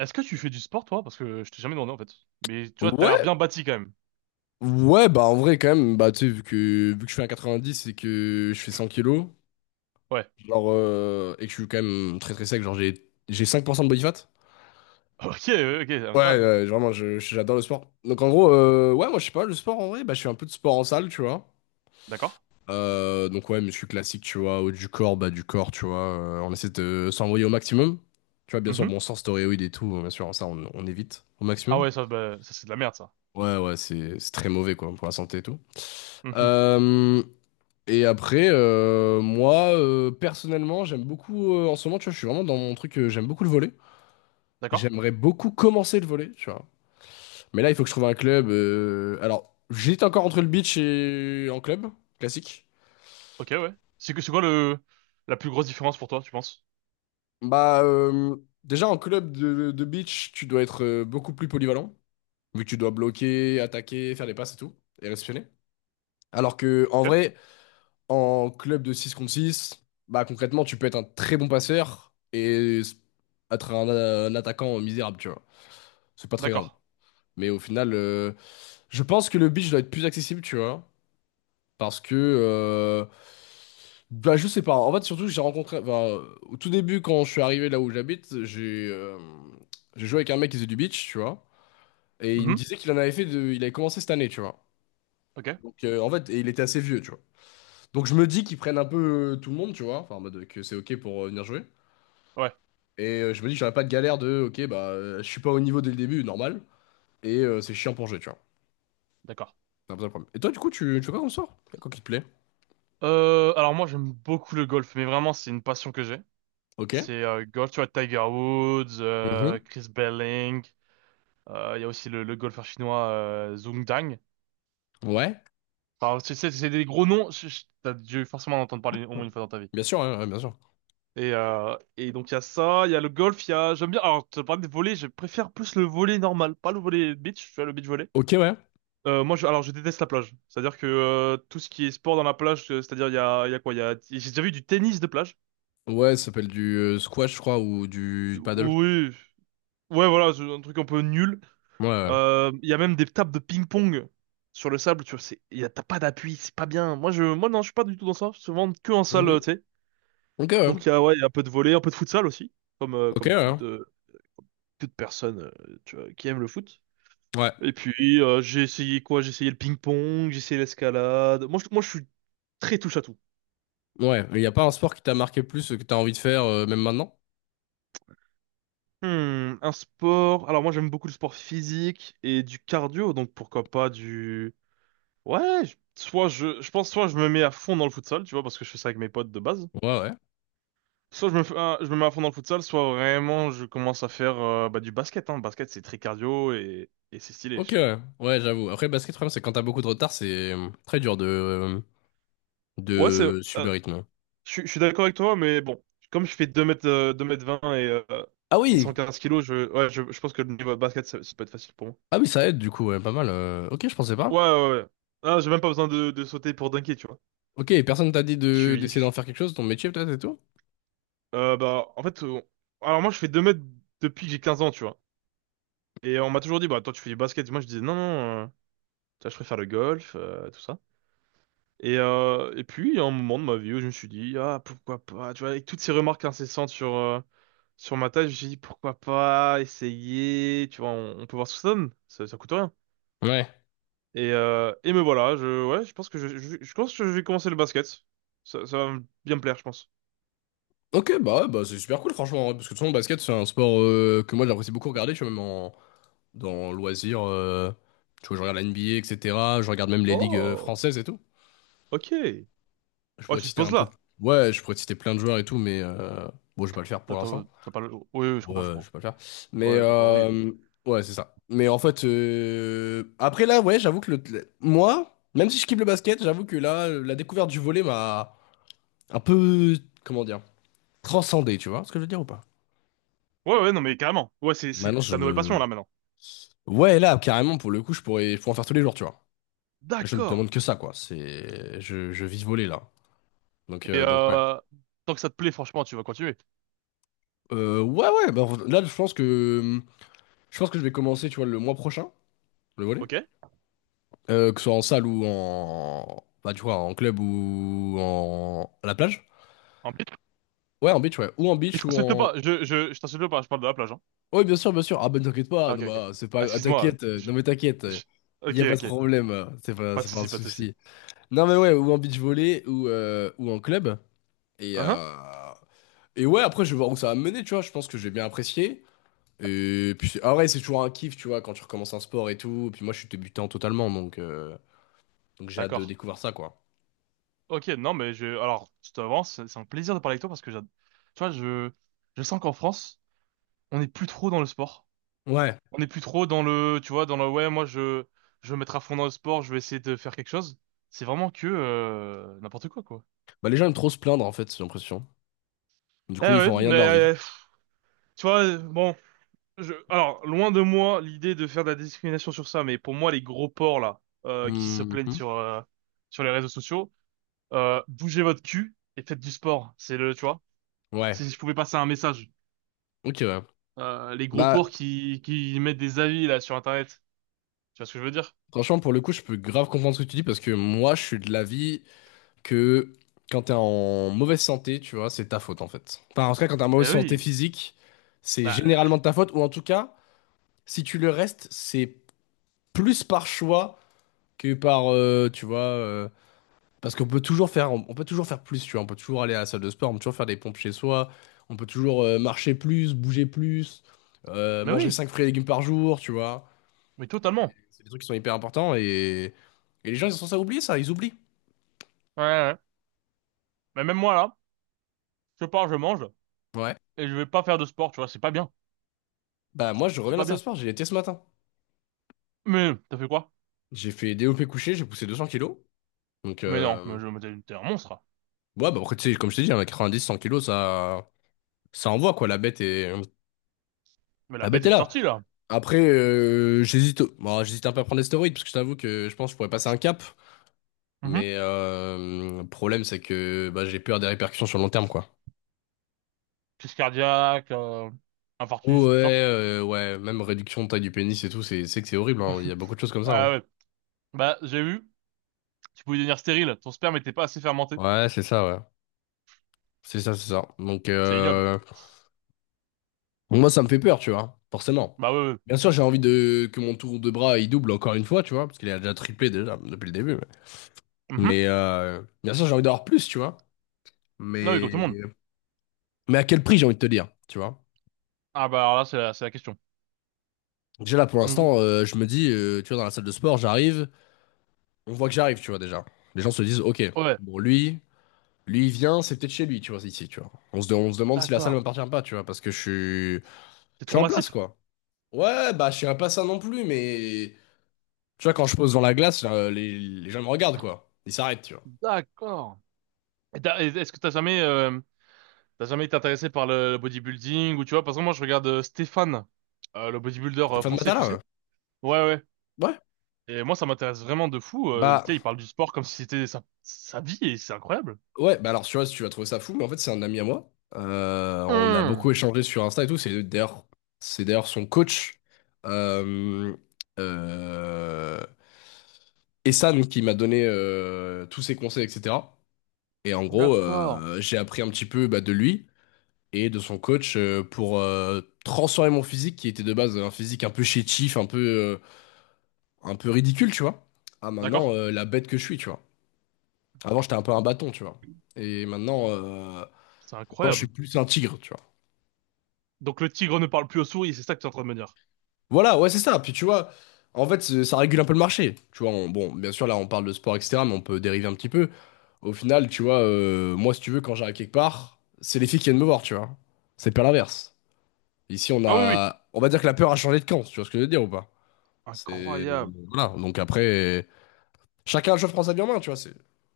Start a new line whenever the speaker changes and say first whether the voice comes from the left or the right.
right: Est-ce que tu fais du sport, toi? Parce que je t'ai jamais demandé, en fait. Mais tu vois, t'as l'air
left: Ouais,
right: bien bâti, quand même.
left: ouais, bah en vrai quand même, bah tu sais, vu que je fais un 90 et que je fais 100 kilos,
right: Ouais.
left: et que je suis quand même très très sec, genre j'ai 5% de body fat.
right: Ok, ok,
left: Ouais,
right: incroyable.
left: ouais, vraiment, j'adore le sport. Donc en gros, ouais, moi je sais pas, le sport en vrai, bah je fais un peu de sport en salle, tu vois.
right: D'accord.
left: Donc ouais, muscu classique, tu vois, haut du corps, bas du corps, tu vois, on essaie de s'envoyer au maximum. Tu vois, bien sûr, bon,
right: Mhm.
left: sans stéroïdes et tout, bien sûr, ça on évite au
right: Ah
left: maximum.
right: ouais, ça, bah, ça c'est de la merde, ça.
left: Ouais, ouais, c'est très mauvais quoi, pour la santé et tout.
right: Mhm.
left: Euh, Et après, moi, personnellement, j'aime beaucoup, en ce moment, tu vois, je suis vraiment dans mon truc, j'aime beaucoup le volley.
right: D'accord.
left: J'aimerais beaucoup commencer le volley, tu vois. Mais là, il faut que je trouve un club. Alors, j'hésite encore entre le beach et en club, classique.
right: Ok, ouais. C'est que c'est quoi le la plus grosse différence pour toi, tu penses?
left: Bah, déjà, en club de beach, tu dois être beaucoup plus polyvalent, vu que tu dois bloquer, attaquer, faire des passes et tout, et réceptionner. Alors que, en
right: Ok.
left: vrai, en club de 6 contre 6, bah concrètement, tu peux être un très bon passeur et être un attaquant misérable, tu vois. C'est pas très grave.
right: D'accord.
left: Mais au final, je pense que le beach doit être plus accessible, tu vois. Parce que, bah je sais pas. En fait, surtout, j'ai rencontré, enfin, au tout début, quand je suis arrivé là où j'habite, j'ai joué avec un mec qui faisait du beach, tu vois. Et il me
right: Mhm.
left: disait qu'il en avait fait de, il avait commencé cette année, tu vois.
right: Ok.
left: Donc, en fait, et il était assez vieux, tu vois. Donc je me dis qu'ils prennent un peu tout le monde, tu vois, enfin en mode que c'est ok pour venir jouer.
right: Ouais.
left: Je me dis que j'aurais pas de galère de ok bah je suis pas au niveau dès le début, normal. C'est chiant pour jouer, tu vois.
right: D'accord.
left: C'est un peu ça le problème. Et toi du coup tu fais quoi comme sort? Quoi qui te plaît?
right: Alors moi, j'aime beaucoup le golf, mais vraiment, c'est une passion que j'ai.
left: Ok.
right: C'est golf, tu vois, Tiger Woods,
left: Mhm.
right: Chris Belling. Il y a aussi le golfeur chinois Zhong Dang.
left: Ouais.
right: Enfin, c'est des gros noms, t'as dû forcément en entendre parler au moins une fois dans ta vie.
left: Bien sûr, hein, ouais, bien sûr.
right: Et donc il y a ça, il y a le golf, J'aime bien, alors tu parles de volley, je préfère plus le volley normal, pas le volley beach, tu vois, le beach volley.
left: Ok, ouais.
right: Moi, alors je déteste la plage, c'est-à-dire que tout ce qui est sport dans la plage, c'est-à-dire il y a quoi, J'ai déjà vu du tennis de plage.
left: Ouais, ça s'appelle du squash, je crois, ou du paddle.
right: Oui, ouais voilà, c'est un truc un peu nul.
left: Ouais, ouais.
right: Il y a même des tables de ping-pong sur le sable, tu vois, c'est, il y a- t'as pas d'appui, c'est pas bien. Moi non, je suis pas du tout dans ça, souvent que en salle,
left: Mhm.
right: tu sais.
left: Ok, ouais.
right: Donc il y a, ouais, il y a un peu de volley, un peu de futsal aussi, comme, euh,
left: Ok, ouais,
right: comme
left: hein.
right: toute personne tu vois, qui aime le foot.
left: Ouais.
right: Et puis j'ai essayé quoi? J'ai essayé le ping-pong, j'ai essayé l'escalade. Moi je suis très touche à tout.
left: Ouais. Il y a pas un sport qui t'a marqué plus, que t'as envie de faire même maintenant?
right: Hmm, un sport. Alors moi j'aime beaucoup le sport physique et du cardio, donc pourquoi pas du. Ouais, soit je pense. Soit je me mets à fond dans le futsal, tu vois, parce que je fais ça avec mes potes de base.
left: Ouais, ouais.
right: Soit je me, fais- ah, je me mets à fond dans le futsal, soit vraiment je commence à faire du basket. Hein. Le basket c'est très cardio et c'est stylé,
left: Ok,
right: je trouve.
left: ouais, ouais, j'avoue. Après, basket, le problème, c'est que quand t'as beaucoup de retard, c'est très dur de, euh,
right: Ouais. c'est.
left: de suivre le
right: euh,
left: rythme.
right: Je, suis je suis d'accord avec toi, mais bon, comme je fais 2 mètres, 2 mètres 20 et, euh,
left: Ah
right: et
left: oui,
right: 115 kilos, je pense que le niveau basket, ça peut être facile pour moi.
left: ah oui, ça aide du coup, ouais, pas mal. Ok, je pensais pas.
right: Ouais, ouais, ouais. Ah, j'ai même pas besoin de, sauter pour dunker, tu vois.
left: Ok, et personne t'a dit
right: Je
left: de
right: suis. je
left: d'essayer
right: suis-
left: d'en faire quelque chose, ton métier peut-être et tout?
right: en fait, alors moi, je fais 2 mètres depuis que j'ai 15 ans, tu vois. Et on m'a toujours dit, bah, toi, tu fais du basket. Moi, je disais, non, non, tu vois, je préfère le golf, tout ça. Et puis, il y a un moment de ma vie où je me suis dit, ah, pourquoi pas, tu vois, avec toutes ces remarques incessantes sur ma table, j'ai dit pourquoi pas essayer, tu vois, on peut voir ce que ça donne, ça coûte rien.
left: Ouais.
right: Et me voilà, je pense que je pense que je vais commencer le basket. Ça va bien me plaire, je pense.
left: Ok, bah, ouais, bah c'est super cool, franchement, ouais, parce que de toute façon, le basket, c'est un sport que moi j'apprécie beaucoup regarder, tu vois, même en, dans loisirs. Tu vois, je regarde la NBA, etc. Je regarde même les ligues
right: Oh,
left: françaises et tout.
right: ok.
left: Je
right: Oh,
left: pourrais te
right: tu te
left: citer
right: poses
left: un peu.
right: là.
left: Ouais, je pourrais te citer plein de joueurs et tout, mais bon, je vais pas le faire pour
right: Attends,
left: l'instant.
right: t'as pas le... Oui, oui, je
left: Ouais,
right: comprends, je
left: je vais
right: comprends.
left: pas le faire. Mais
right: Ouais, bah oui.
left: ouais, c'est ça. Mais en fait, après là, ouais, j'avoue que moi, même si je kiffe le basket, j'avoue que là, la découverte du volley m'a un peu, comment dire, transcendé, tu vois ce que je veux dire ou pas?
right: Ouais, ouais, non, mais carrément. Ouais, c'est
left: Maintenant,
right: ta nouvelle passion
left: je...
right: là maintenant.
left: Ouais, là, carrément, pour le coup, je pourrais en faire tous les jours, tu vois. Je ne
right: D'accord.
left: demande que ça, quoi. C'est... je vis volley, là. Donc,
right: Et
left: euh, donc ouais.
right: tant que ça te plaît, franchement, tu vas continuer.
left: Ouais, ouais, bah, là, je pense que... Je pense que je vais commencer, tu vois, le mois prochain, le volley.
right: Ok?
left: Que ce soit en salle ou en... Bah, tu vois, en club ou en... à la plage?
right: En plus,
left: Ouais, en beach, ouais. Ou en
right: je
left: beach ou
right: t'insulte
left: en...
right: pas. Je t'insulte pas. Je parle de la plage, hein.
left: Oui, bien sûr, bien sûr. Ah ben t'inquiète pas,
right: Ah,
left: non
right: ok, ok.
left: bah, c'est pas...
right: Ah,
left: ah,
right: excuse-moi.
left: t'inquiète, non mais t'inquiète,
right: Je-
left: il y
right: Ok,
left: a pas de
right: ok.
left: problème,
right: Pas de
left: c'est pas un
right: souci, pas de souci.
left: souci. Non mais ouais, ou en beach volley ou en club. Et,
right: Hein? Hein?
left: euh, et ouais, après je vais voir où ça va me mener, tu vois, je pense que je vais bien apprécier. Et puis, ah ouais, c'est toujours un kiff, tu vois, quand tu recommences un sport et tout. Et puis moi je suis débutant totalement, donc j'ai hâte de
right: D'accord.
left: découvrir ça, quoi.
right: Ok, non, mais alors, je t'avance. C'est un plaisir de parler avec toi parce que tu vois, je sens qu'en France, on n'est plus trop dans le sport.
left: Ouais.
right: On n'est plus trop dans le, tu vois, dans le, ouais, moi, je vais me mettre à fond dans le sport. Je vais essayer de faire quelque chose. C'est vraiment que, n'importe quoi, quoi.
left: Bah, les gens aiment trop se plaindre, en fait, j'ai l'impression. Du
right: Eh
left: coup, ils
right: ouais,
left: font rien
right: mais,
left: de leur vie.
right: pff, tu vois, bon, alors, loin de moi l'idée de faire de la discrimination sur ça, mais pour moi, les gros porcs là, qui se plaignent
left: Mhm.
right: sur les réseaux sociaux, bougez votre cul et faites du sport. C'est le, tu vois,
left: Ouais,
right: si je pouvais passer un message.
left: ok, ouais.
right: Les gros porcs
left: Bah,
right: qui mettent des avis là sur Internet. Tu vois ce que je veux dire?
left: franchement, pour le coup, je peux grave comprendre ce que tu dis parce que moi, je suis de l'avis que quand t'es en mauvaise santé, tu vois, c'est ta faute, en fait. Enfin, en tout cas, quand t'es en
right: Eh
left: mauvaise santé
right: oui,
left: physique, c'est
right: bah,
left: généralement de ta faute, ou en tout cas, si tu le restes, c'est plus par choix que par, tu vois, parce qu'on peut toujours faire, on peut toujours faire plus, tu vois. On peut toujours aller à la salle de sport, on peut toujours faire des pompes chez soi, on peut toujours marcher plus, bouger plus,
right: mais
left: manger
right: oui,
left: 5 fruits et légumes par jour, tu vois.
right: mais totalement.
left: C'est des trucs qui sont hyper importants et les gens, ils sont censés oublier ça, ils oublient.
right: Ouais, ouais. Mais même moi là, je pars, je mange
left: Ouais.
right: et je vais pas faire de sport. Tu vois, c'est pas bien,
left: Bah, moi, je
right: c'est
left: reviens de la
right: pas
left: salle de
right: bien.
left: sport, j'ai été ce matin.
right: Mais t'as fait quoi?
left: J'ai fait DOP couché, j'ai poussé 200 kilos. Donc,
right: Mais non, mais je mais t'es un monstre.
left: ouais, bah, après, tu sais, comme je t'ai dit, hein, 90-100 kilos, ça envoie, quoi.
right: Mais la
left: La
right: bête
left: bête est
right: est
left: là.
right: sortie là.
left: Après, j'hésite, bon, j'hésite un peu à prendre des stéroïdes parce que je t'avoue que je pense que je pourrais passer un cap. Mais le problème, c'est que bah, j'ai peur des répercussions sur le long terme, quoi.
right: Crise cardiaque,
left: Ouais,
right: infarctus, tout ça.
left: ouais, même réduction de taille du pénis et tout, c'est horrible, hein. Il y a beaucoup de choses comme ça,
right: Ah
left: hein.
right: ouais. Bah, j'ai vu, tu pouvais devenir stérile, ton sperme n'était pas assez fermenté.
left: Ouais. C'est ça, c'est ça. Donc,
right: C'est ignoble.
left: moi, ça me fait peur, tu vois, forcément.
right: Bah ouais, ouais.
left: Bien sûr, j'ai envie de que mon tour de bras il double encore une fois, tu vois, parce qu'il a déjà triplé déjà depuis le début. Mais,
right: Mhm.
left: bien sûr, j'ai envie d'avoir plus, tu vois.
right: Non, oui, comme
left: Mais,
right: tout le monde.
left: mais à quel prix, j'ai envie de te dire, tu vois.
right: Ah bah alors là, c'est la question.
left: Déjà là, pour
right: Mhm.
left: l'instant, je me dis, tu vois, dans la salle de sport, j'arrive. On voit que j'arrive, tu vois, déjà. Les gens se disent, ok,
right: Ouais,
left: bon, lui, il vient, c'est peut-être chez lui, tu vois, ici, tu vois. On se, on se demande si la salle
right: d'accord.
left: m'appartient pas, tu vois, parce que je suis,
right: C'est
left: je suis
right: trop
left: en place,
right: massif.
left: quoi. Ouais, bah, je suis pas ça non plus, mais tu vois, quand je pose dans la glace, là, les gens me regardent, quoi. Ils s'arrêtent, tu vois.
right: D'accord. Et est-ce que t'as jamais été intéressé par le bodybuilding ou tu vois, parce que moi, je regarde Stéphane, le bodybuilder
left: Stéphane
right: français,
left: Matala,
right: tu sais.
left: hein.
right: Ouais, ouais.
left: Ouais.
right: Et moi, ça m'intéresse vraiment de fou. Tu
left: Bah,
right: sais, il parle du sport comme si c'était sa vie et c'est incroyable.
left: ouais, bah alors, tu vois, si tu vas trouver ça fou, mais en fait, c'est un ami à moi. On a
right: Hum,
left: beaucoup échangé sur Insta et tout. C'est d'ailleurs son coach. Euh, euh, Essan qui m'a donné tous ses conseils, etc. Et en gros,
right: d'accord.
left: j'ai appris un petit peu bah, de lui et de son coach pour transformer mon physique qui était de base un physique un peu chétif, un peu ridicule, tu vois. À maintenant,
right: D'accord.
left: la bête que je suis, tu vois. Avant, j'étais un peu un bâton, tu vois. Et maintenant,
right: C'est
left: maintenant, je suis
right: incroyable.
left: plus un tigre, tu vois.
right: Donc le tigre ne parle plus aux souris, c'est ça que tu es en train de me dire.
left: Voilà, ouais, c'est ça. Puis tu vois, en fait, ça régule un peu le marché. Tu vois, bon, bien sûr, là, on parle de sport, etc., mais on peut dériver un petit peu. Au final, tu vois, moi, si tu veux, quand j'arrive quelque part, c'est les filles qui viennent me voir, tu vois. C'est pas l'inverse. Ici, on
right: Ah oui, oui.
left: a. On va dire que la peur a changé de camp, si tu vois ce que je veux dire ou pas? C'est.
right: Incroyable.
left: Voilà. Donc après, chacun, je prends sa vie en main, tu vois. C'est...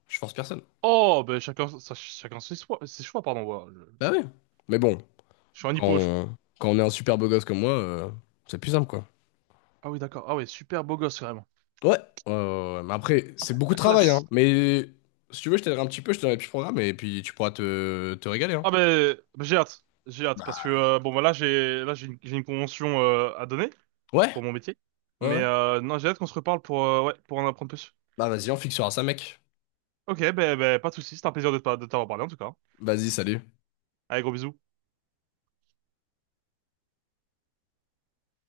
left: Je force personne.
right: Oh, ben chacun ses choix, pardon. Voilà. Je,
left: Bah oui. Mais bon,
right: je suis un
left: quand
right: hippo, je crois.
left: on, quand on est un super beau gosse comme moi, c'est plus simple, quoi.
right: Ah oui, d'accord. Ah oui, super beau gosse, vraiment.
left: Ouais. Ouais, ouais, ouais. Mais après, c'est beaucoup de
right: La
left: travail, hein.
right: classe.
left: Mais si tu veux, je t'aiderai un petit peu, je te donnerai plus programme et puis tu pourras te régaler, hein.
right: Ah ben, ben, j'ai hâte. J'ai hâte parce que
left: Bah.
right: bon bah j'ai une convention à donner
left: Ouais,
right: pour mon métier.
left: ouais,
right: Mais
left: ouais.
right: non, j'ai hâte qu'on se reparle pour pour en apprendre plus.
left: Bah vas-y, on fixera ça, mec.
right: Ok, ben pas de soucis, c'était un plaisir de t'avoir parlé en tout cas.
left: Vas-y, salut.
right: Allez, gros bisous.